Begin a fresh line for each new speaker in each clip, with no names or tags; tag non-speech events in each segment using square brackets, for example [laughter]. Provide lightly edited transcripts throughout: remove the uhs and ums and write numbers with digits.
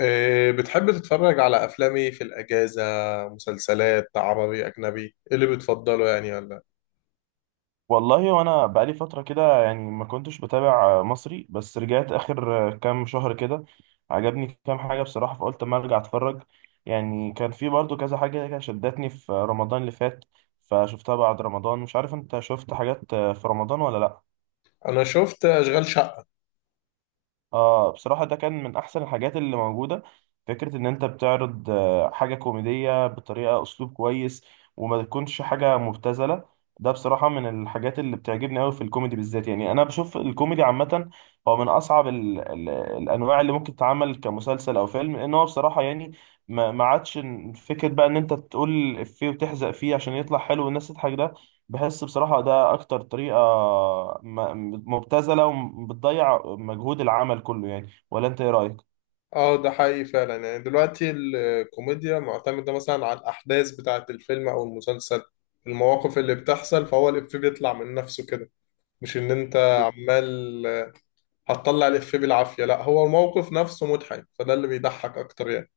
إيه، بتحب تتفرج على أفلام إيه في الأجازة؟ مسلسلات عربي أجنبي؟ إيه اللي بتفضله يعني ولا؟
والله وانا بقالي فتره كده يعني ما كنتش بتابع مصري، بس رجعت اخر كام شهر كده عجبني كام حاجه بصراحه، فقلت ما ارجع اتفرج. يعني كان في برضو كذا حاجه كده شدتني في رمضان اللي فات، فشفتها بعد رمضان. مش عارف انت شفت حاجات في رمضان ولا لا؟
أنا شفت أشغال شقة.
اه بصراحة ده كان من أحسن الحاجات اللي موجودة. فكرة إن أنت بتعرض حاجة كوميدية بطريقة أسلوب كويس وما تكونش حاجة مبتذلة، ده بصراحة من الحاجات اللي بتعجبني أوي في الكوميدي بالذات. يعني أنا بشوف الكوميدي عامة هو من أصعب ال الأنواع اللي ممكن تتعمل كمسلسل أو فيلم، لأن هو بصراحة يعني ما عادش فكرة بقى إن أنت تقول إفيه وتحزق فيه عشان يطلع حلو والناس تضحك، ده بحس بصراحة ده أكتر طريقة مبتذلة وبتضيع مجهود العمل كله. يعني ولا أنت إيه رأيك؟
أه ده حقيقي فعلا، يعني دلوقتي الكوميديا معتمدة مثلا على الأحداث بتاعة الفيلم أو المسلسل، المواقف اللي بتحصل، فهو الإفيه بيطلع من نفسه كده. مش إن أنت
ب-
عمال هتطلع الإفيه بالعافية، لا هو الموقف نفسه مضحك، فده اللي بيضحك أكتر يعني.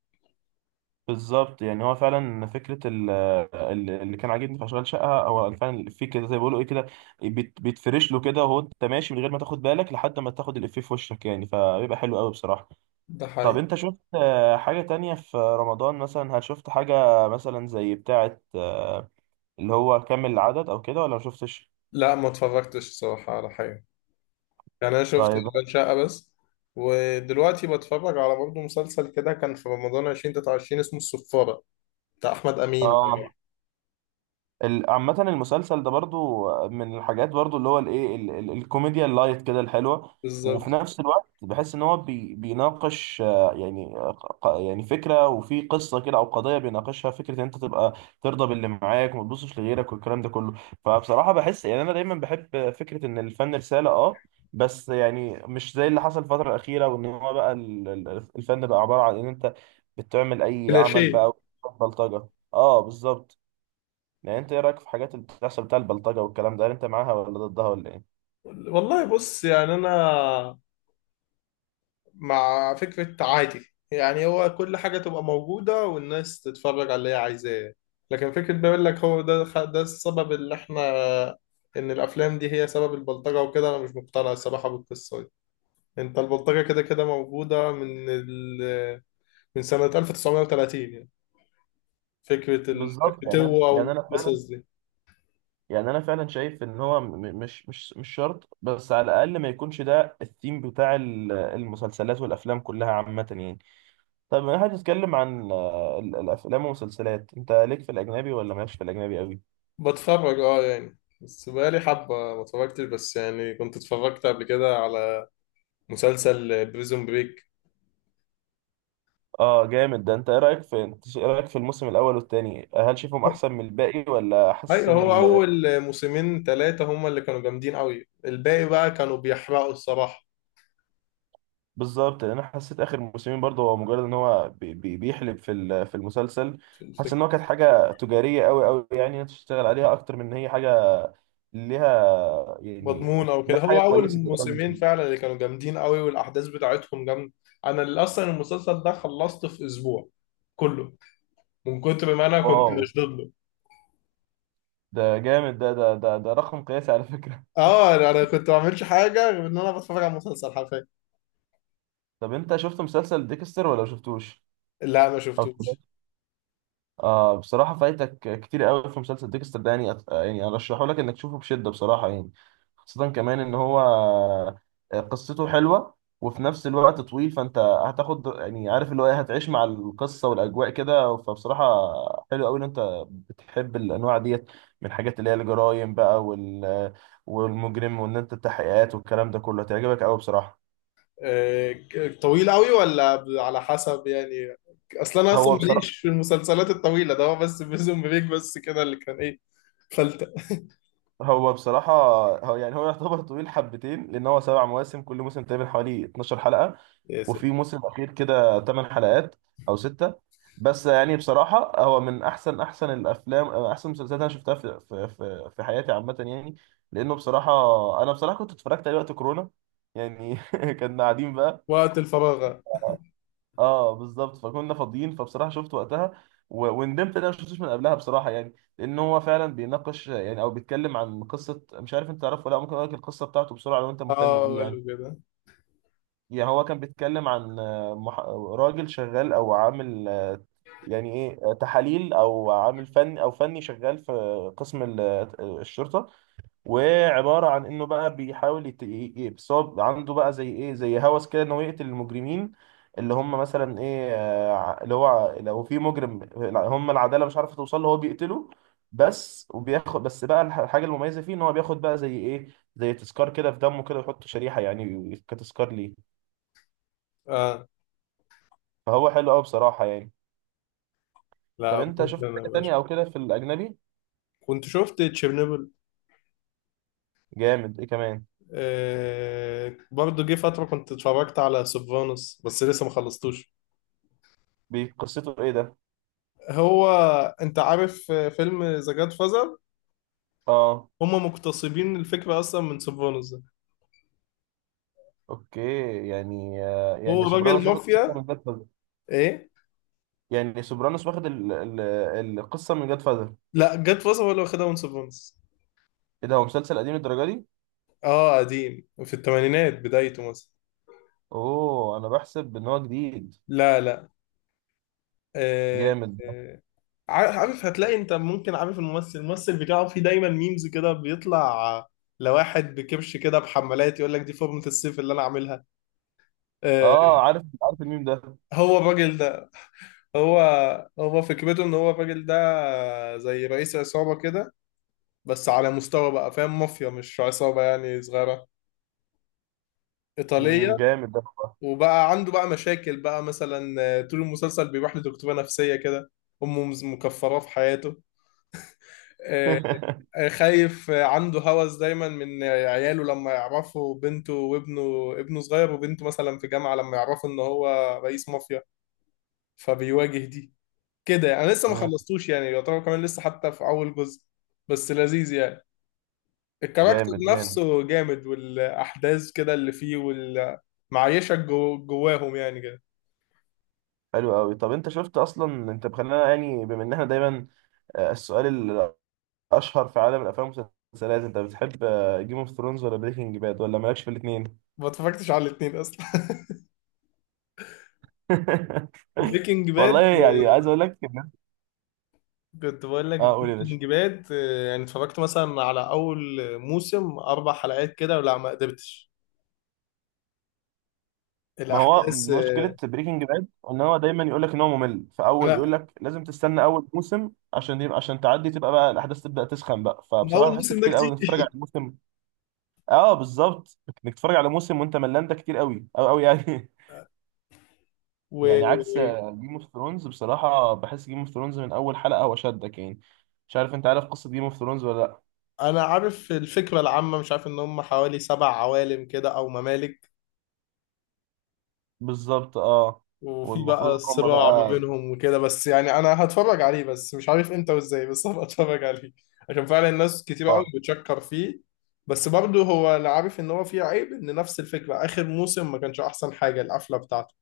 بالظبط، يعني هو فعلا فكرة اللي كان عاجبني في أشغال شقة هو فعلا في كده زي ما بيقولوا إيه كده بيتفرش له كده، وهو أنت ماشي من غير ما تاخد بالك لحد ما تاخد الإفيه في وشك، يعني فبيبقى حلو قوي بصراحة.
ده
طب
حقيقي.
أنت شفت حاجة تانية في رمضان مثلا؟ هل شفت حاجة مثلا زي بتاعة اللي هو كامل العدد أو كده ولا ما شفتش؟
لا ما اتفرجتش الصراحة على حاجة، يعني انا شفت
طيب.
اشغال شقه بس. ودلوقتي بتفرج على برضه مسلسل كده كان في رمضان 2023 اسمه الصفاره، بتاع احمد امين.
اه عامة المسلسل ده برضو من الحاجات برضو اللي هو الايه الكوميديا اللايت كده الحلوة. وفي
بالظبط.
نفس الوقت بحس ان هو بيناقش يعني يعني فكرة وفي قصة كده او قضية بيناقشها، فكرة ان انت تبقى ترضى باللي معاك وما تبصش لغيرك والكلام ده كله. فبصراحة بحس يعني انا دايما بحب فكرة ان الفن رسالة، اه بس يعني مش زي اللي حصل الفترة الأخيرة، وإن هو بقى الفن بقى عبارة عن إن أنت بتعمل أي عمل
كلاشيه.
بقى. بلطجة. اه بالظبط. يعني انت ايه رايك في حاجات اللي بتحصل بتاع البلطجه والكلام ده؟ هل انت معاها ولا ضدها ولا ايه؟
والله بص يعني انا مع فكره عادي، يعني هو كل حاجه تبقى موجوده والناس تتفرج على اللي هي عايزاه، لكن فكره بيقول لك هو ده ده السبب اللي احنا ان الافلام دي هي سبب البلطجه وكده، انا مش مقتنع الصراحه بالقصه دي. انت البلطجه كده كده موجوده من سنة 1930 يعني، فكرة
بالظبط،
الفتوة
يعني انا فعلا،
والقصص دي.
يعني انا فعلا شايف ان هو مش شرط، بس على الاقل ما يكونش ده الثيم بتاع المسلسلات والافلام كلها عامه يعني. طب انا هتتكلم عن الافلام والمسلسلات، انت ليك في الاجنبي ولا مالكش في الاجنبي قوي؟
بتفرج اه يعني، بس بقالي حبة ما اتفرجتش، بس يعني كنت اتفرجت قبل كده على مسلسل بريزون بريك.
اه جامد ده. انت ايه رايك في، انت ايه رايك في الموسم الاول والثاني؟ هل شايفهم احسن من الباقي ولا حاسس
ايوه هو
ان؟
أول موسمين ثلاثة هما اللي كانوا جامدين قوي، الباقي بقى كانوا بيحرقوا الصراحة.
بالظبط، لان انا حسيت اخر موسمين برضه هو مجرد ان هو بيحلب في في المسلسل.
في
حاسس
الفكرة
ان هو كانت حاجه تجاريه قوي قوي، يعني إنها تشتغل عليها اكتر من ان هي حاجه ليها يعني
مضمون أو
إنها
كده،
حاجه
هو أول
كويسه تبقى في
موسمين
المسلسل.
فعلا اللي كانوا جامدين قوي والأحداث بتاعتهم جامدة. أنا اللي أصلا المسلسل ده خلصته في أسبوع كله، من كتر ما أنا كنت
واو،
مشدود.
ده جامد. ده رقم قياسي على فكره.
اه أنا كنت ما بعملش حاجه غير ان انا بتفرج على مسلسل حرفيا.
طب انت شفت مسلسل ديكستر ولا ما شفتوش؟
لا ما شفتوش.
آه بصراحة فايتك كتير قوي في مسلسل ديكستر ده، يعني يعني أرشحه لك إنك تشوفه بشدة بصراحة يعني، خاصة كمان إن هو قصته حلوة وفي نفس الوقت طويل، فأنت هتاخد يعني عارف اللي هو إيه، هتعيش مع القصة والأجواء كده، فبصراحة حلو قوي إن أنت بتحب الأنواع ديت من الحاجات اللي هي الجرايم بقى وال والمجرم، وإن أنت التحقيقات والكلام ده كله هتعجبك قوي بصراحة.
طويل قوي ولا ب- على حسب يعني. اصلا انا
هو بصراحة
ماليش في المسلسلات الطويله، ده هو بس بريزون بريك بس كده اللي كان ايه، فلتة.
هو بصراحة هو يعتبر طويل حبتين، لأن هو سبع مواسم، كل موسم تقريبا حوالي 12 حلقة،
يا سيدي.
وفي موسم أخير كده 8 حلقات أو 6. بس يعني بصراحة هو من أحسن أحسن الأفلام، أحسن المسلسلات أنا شفتها في حياتي عامة يعني، لأنه بصراحة، أنا بصراحة كنت اتفرجت عليه وقت كورونا. يعني [laughs] كنا قاعدين بقى.
وقت الفراغ.
اه بالظبط، فكنا فاضيين، فبصراحه شفت وقتها وندمت ان انا ما شفتوش من قبلها بصراحه، يعني لان هو فعلا بيناقش يعني او بيتكلم عن قصه. مش عارف انت تعرفه ولا لأ، ممكن اقول لك القصه بتاعته بسرعه لو انت مهتم
اه
بيه يعني.
ولا كده.
يعني هو كان بيتكلم عن راجل شغال او عامل يعني ايه تحاليل، او عامل فني، او فني شغال في قسم الشرطه، وعبارة عن انه بقى بيحاول بس هو عنده بقى زي ايه، زي هوس كده انه يقتل المجرمين اللي هم مثلا ايه اللي هو لو في مجرم هم العدالة مش عارفة توصل له، هو بيقتله بس. وبياخد بس بقى الحاجة المميزة فيه ان هو بياخد بقى زي ايه، زي تذكار كده، في دمه كده، ويحط شريحة يعني كتذكار ليه.
اه.
فهو حلو قوي بصراحة يعني. طب
لا
انت
ممكن
شفت
انا
حاجة
أبقى
تانية او
أشوف.
كده في الأجنبي؟
كنت شفت تشيرنوبل.
جامد، ايه كمان؟
آه برضه جه فترة كنت اتفرجت على سوبرانوس بس لسه ما خلصتوش.
قصته ايه ده؟
هو انت عارف فيلم ذا جاد؟
اه.
هم مقتصبين الفكرة أصلا من سيفانوس ده.
اوكي. يعني يعني
هو راجل
سوبرانوس واخد حتة
مافيا.
من ده.
إيه؟
يعني سوبرانوس واخد القصه من جاد فاذر.
لا جت فترة ولا واخدها من سيفانوس.
ايه ده، هو مسلسل قديم الدرجه دي؟
آه قديم في الثمانينات بدايته مثلا.
اوه انا بحسب ان هو جديد.
لا لا. آه.
جامد.
آه عارف عارف، هتلاقي أنت ممكن عارف الممثل، الممثل بتاعه في دايما ميمز كده بيطلع لواحد بكبش كده بحمالات، يقول لك دي فورمة السيف اللي أنا عاملها. آه.
اه عارف عارف الميم ده.
هو الراجل ده، هو، هو فكرته إن هو الراجل ده زي رئيس عصابة كده، بس على مستوى بقى فاهم، مافيا مش عصابة يعني صغيرة،
مم،
إيطالية.
جامد ده والله.
وبقى عنده بقى مشاكل بقى مثلا، طول المسلسل بيروح لدكتورة نفسية كده. أمه مكفراه في حياته. آه،
[laughs]
خايف، عنده هوس دايما من عياله لما يعرفوا، بنته وابنه، ابنه صغير وبنته مثلا في جامعة، لما يعرفوا إن هو رئيس مافيا، فبيواجه دي كده يعني. أنا لسه ما
مم،
خلصتوش يعني، يعتبر كمان لسه حتى في أول جزء، بس لذيذ يعني. الكاركتر
جامد جامد.
نفسه جامد والأحداث كده اللي فيه وال... معيشك جو جواهم يعني.
حلو قوي. طب انت شفت اصلا، انت بخلينا يعني بما ان احنا دايما السؤال الاشهر في عالم الافلام والمسلسلات، انت بتحب جيم اوف ثرونز ولا بريكنج باد ولا مالكش في الاثنين؟
ما اتفرجتش على الاثنين اصلا [laughs]
[laughs]
بريكنج
والله
باد،
يعني عايز اقول لك
كنت بقول لك
اه قول يا باشا.
بريكنج باد، يعني اتفرجت مثلا على اول موسم اربع حلقات كده ولا ما قدرتش،
ما هو
الاحداث
مشكلة بريكنج باد ان هو دايما يقول لك ان هو ممل في اول، يقول
انا
لك لازم تستنى اول موسم عشان يبقى، عشان تعدي تبقى بقى الاحداث تبدأ تسخن بقى،
من
فبصراحة
اول
بحس
موسم ده
كتير قوي
كتير
انك تتفرج على
[laughs]
موسم. اه بالظبط، انك تتفرج على موسم وانت ملان ده كتير قوي قوي قوي يعني. [laughs] يعني عكس
وانا
جيم اوف ثرونز. بصراحة بحس جيم اوف ثرونز من اول حلقة هو شدك يعني. مش عارف انت عارف قصة جيم اوف ثرونز ولا لا؟
عارف الفكره العامه، مش عارف ان هم حوالي سبع عوالم كده او ممالك،
بالظبط اه.
وفي بقى
والمفروض ان هم
الصراع ما
بقى
بينهم وكده، بس يعني انا هتفرج عليه بس مش عارف امتى وازاي، بس هبقى اتفرج عليه عشان فعلا الناس كتير قوي
آه.
بتشكر فيه. بس برضه هو انا عارف ان هو فيه عيب، ان نفس الفكره اخر موسم ما كانش احسن حاجه القفله بتاعته.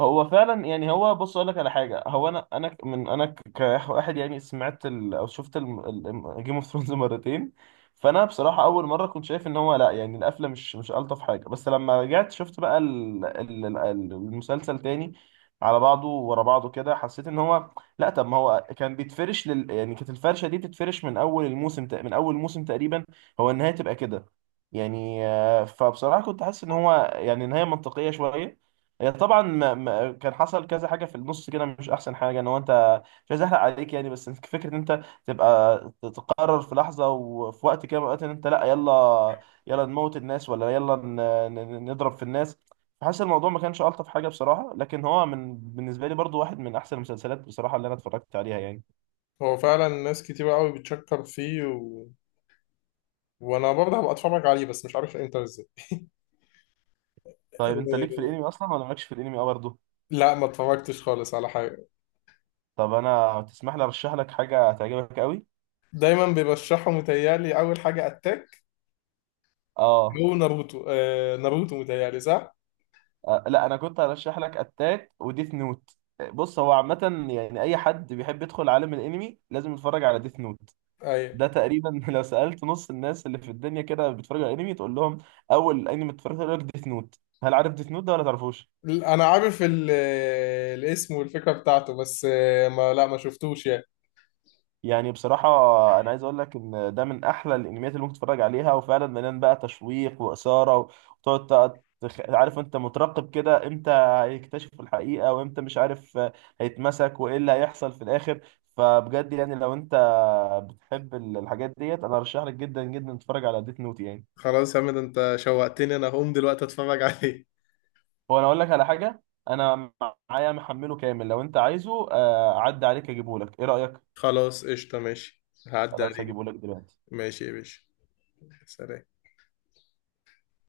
هو فعلا يعني هو، بص اقول لك على حاجه، هو انا كواحد يعني سمعت ال او شفت جيم اوف ثرونز [laughs] مرتين، فانا بصراحه اول مره كنت شايف ان هو لا، يعني القفله مش مش الطف حاجه، بس لما رجعت شفت بقى ال المسلسل تاني على بعضه ورا بعضه كده، حسيت ان هو لا، طب ما هو كان بيتفرش لل يعني، كانت الفرشه دي بتتفرش من اول الموسم من اول موسم تقريبا هو النهايه تبقى كده. يعني فبصراحه كنت حاسس ان هو يعني نهايه منطقيه شويه. هي طبعا ما كان حصل كذا حاجه في النص كده مش احسن حاجه، ان هو انت مش عايز احرق عليك يعني، بس فكره ان انت تبقى تقرر في لحظه وفي وقت كده من الأوقات ان انت لا، يلا يلا نموت الناس، ولا يلا نضرب في الناس. فحاسس الموضوع ما كانش الطف حاجه بصراحه، لكن هو من بالنسبه لي برضو واحد من احسن المسلسلات بصراحه اللي انا اتفرجت عليها يعني.
هو فعلا ناس كتير قوي بتشكر فيه، و... وانا برضه هبقى اتفرج عليه بس مش عارف امتى وازاي.
طيب انت ليك في
إيه،
الانمي اصلا ولا مالكش في الانمي؟ اه برضه.
لا ما اتفرجتش خالص على حاجه.
طب انا تسمح لي ارشح لك حاجه هتعجبك قوي؟
دايما بيرشحوا متهيألي اول حاجه اتاك، او
اه.
ناروتو، ناروتو متهيألي صح؟
لا انا كنت هرشح لك اتاك وديث نوت. بص هو عامة يعني اي حد بيحب يدخل عالم الانمي لازم يتفرج على ديث نوت.
ايوه
ده تقريبا [laughs] لو سألت نص الناس اللي في الدنيا كده بيتفرجوا على انمي تقول لهم اول انمي اتفرجت عليه، يقول لك ديث نوت. هل عارف ديث نوت ده ولا تعرفوش؟
انا عارف ال- الاسم والفكره بتاعته بس، ما شفتوش يعني.
يعني بصراحة أنا عايز أقول لك إن ده من أحلى الأنميات اللي ممكن تتفرج عليها، وفعلا مليان بقى تشويق وإثارة، وتقعد عارف أنت مترقب كده، إمتى هيكتشف الحقيقة وإمتى مش عارف هيتمسك، وإيه اللي هيحصل في الآخر. فبجد يعني لو أنت بتحب الحاجات ديت أنا أرشح لك جدا جدا تتفرج على ديت نوت يعني.
خلاص يا حمد انت شوقتني، انا هقوم دلوقتي اتفرج عليه.
هو أنا أقول لك على حاجة، أنا معايا محمله كامل لو أنت عايزه، أعدي عليك أجيبه لك، إيه رأيك؟
خلاص قشطه، ماشي هعدي
خلاص
عليك.
هجيبه لك دلوقتي.
ماشي يا باشا. سلام.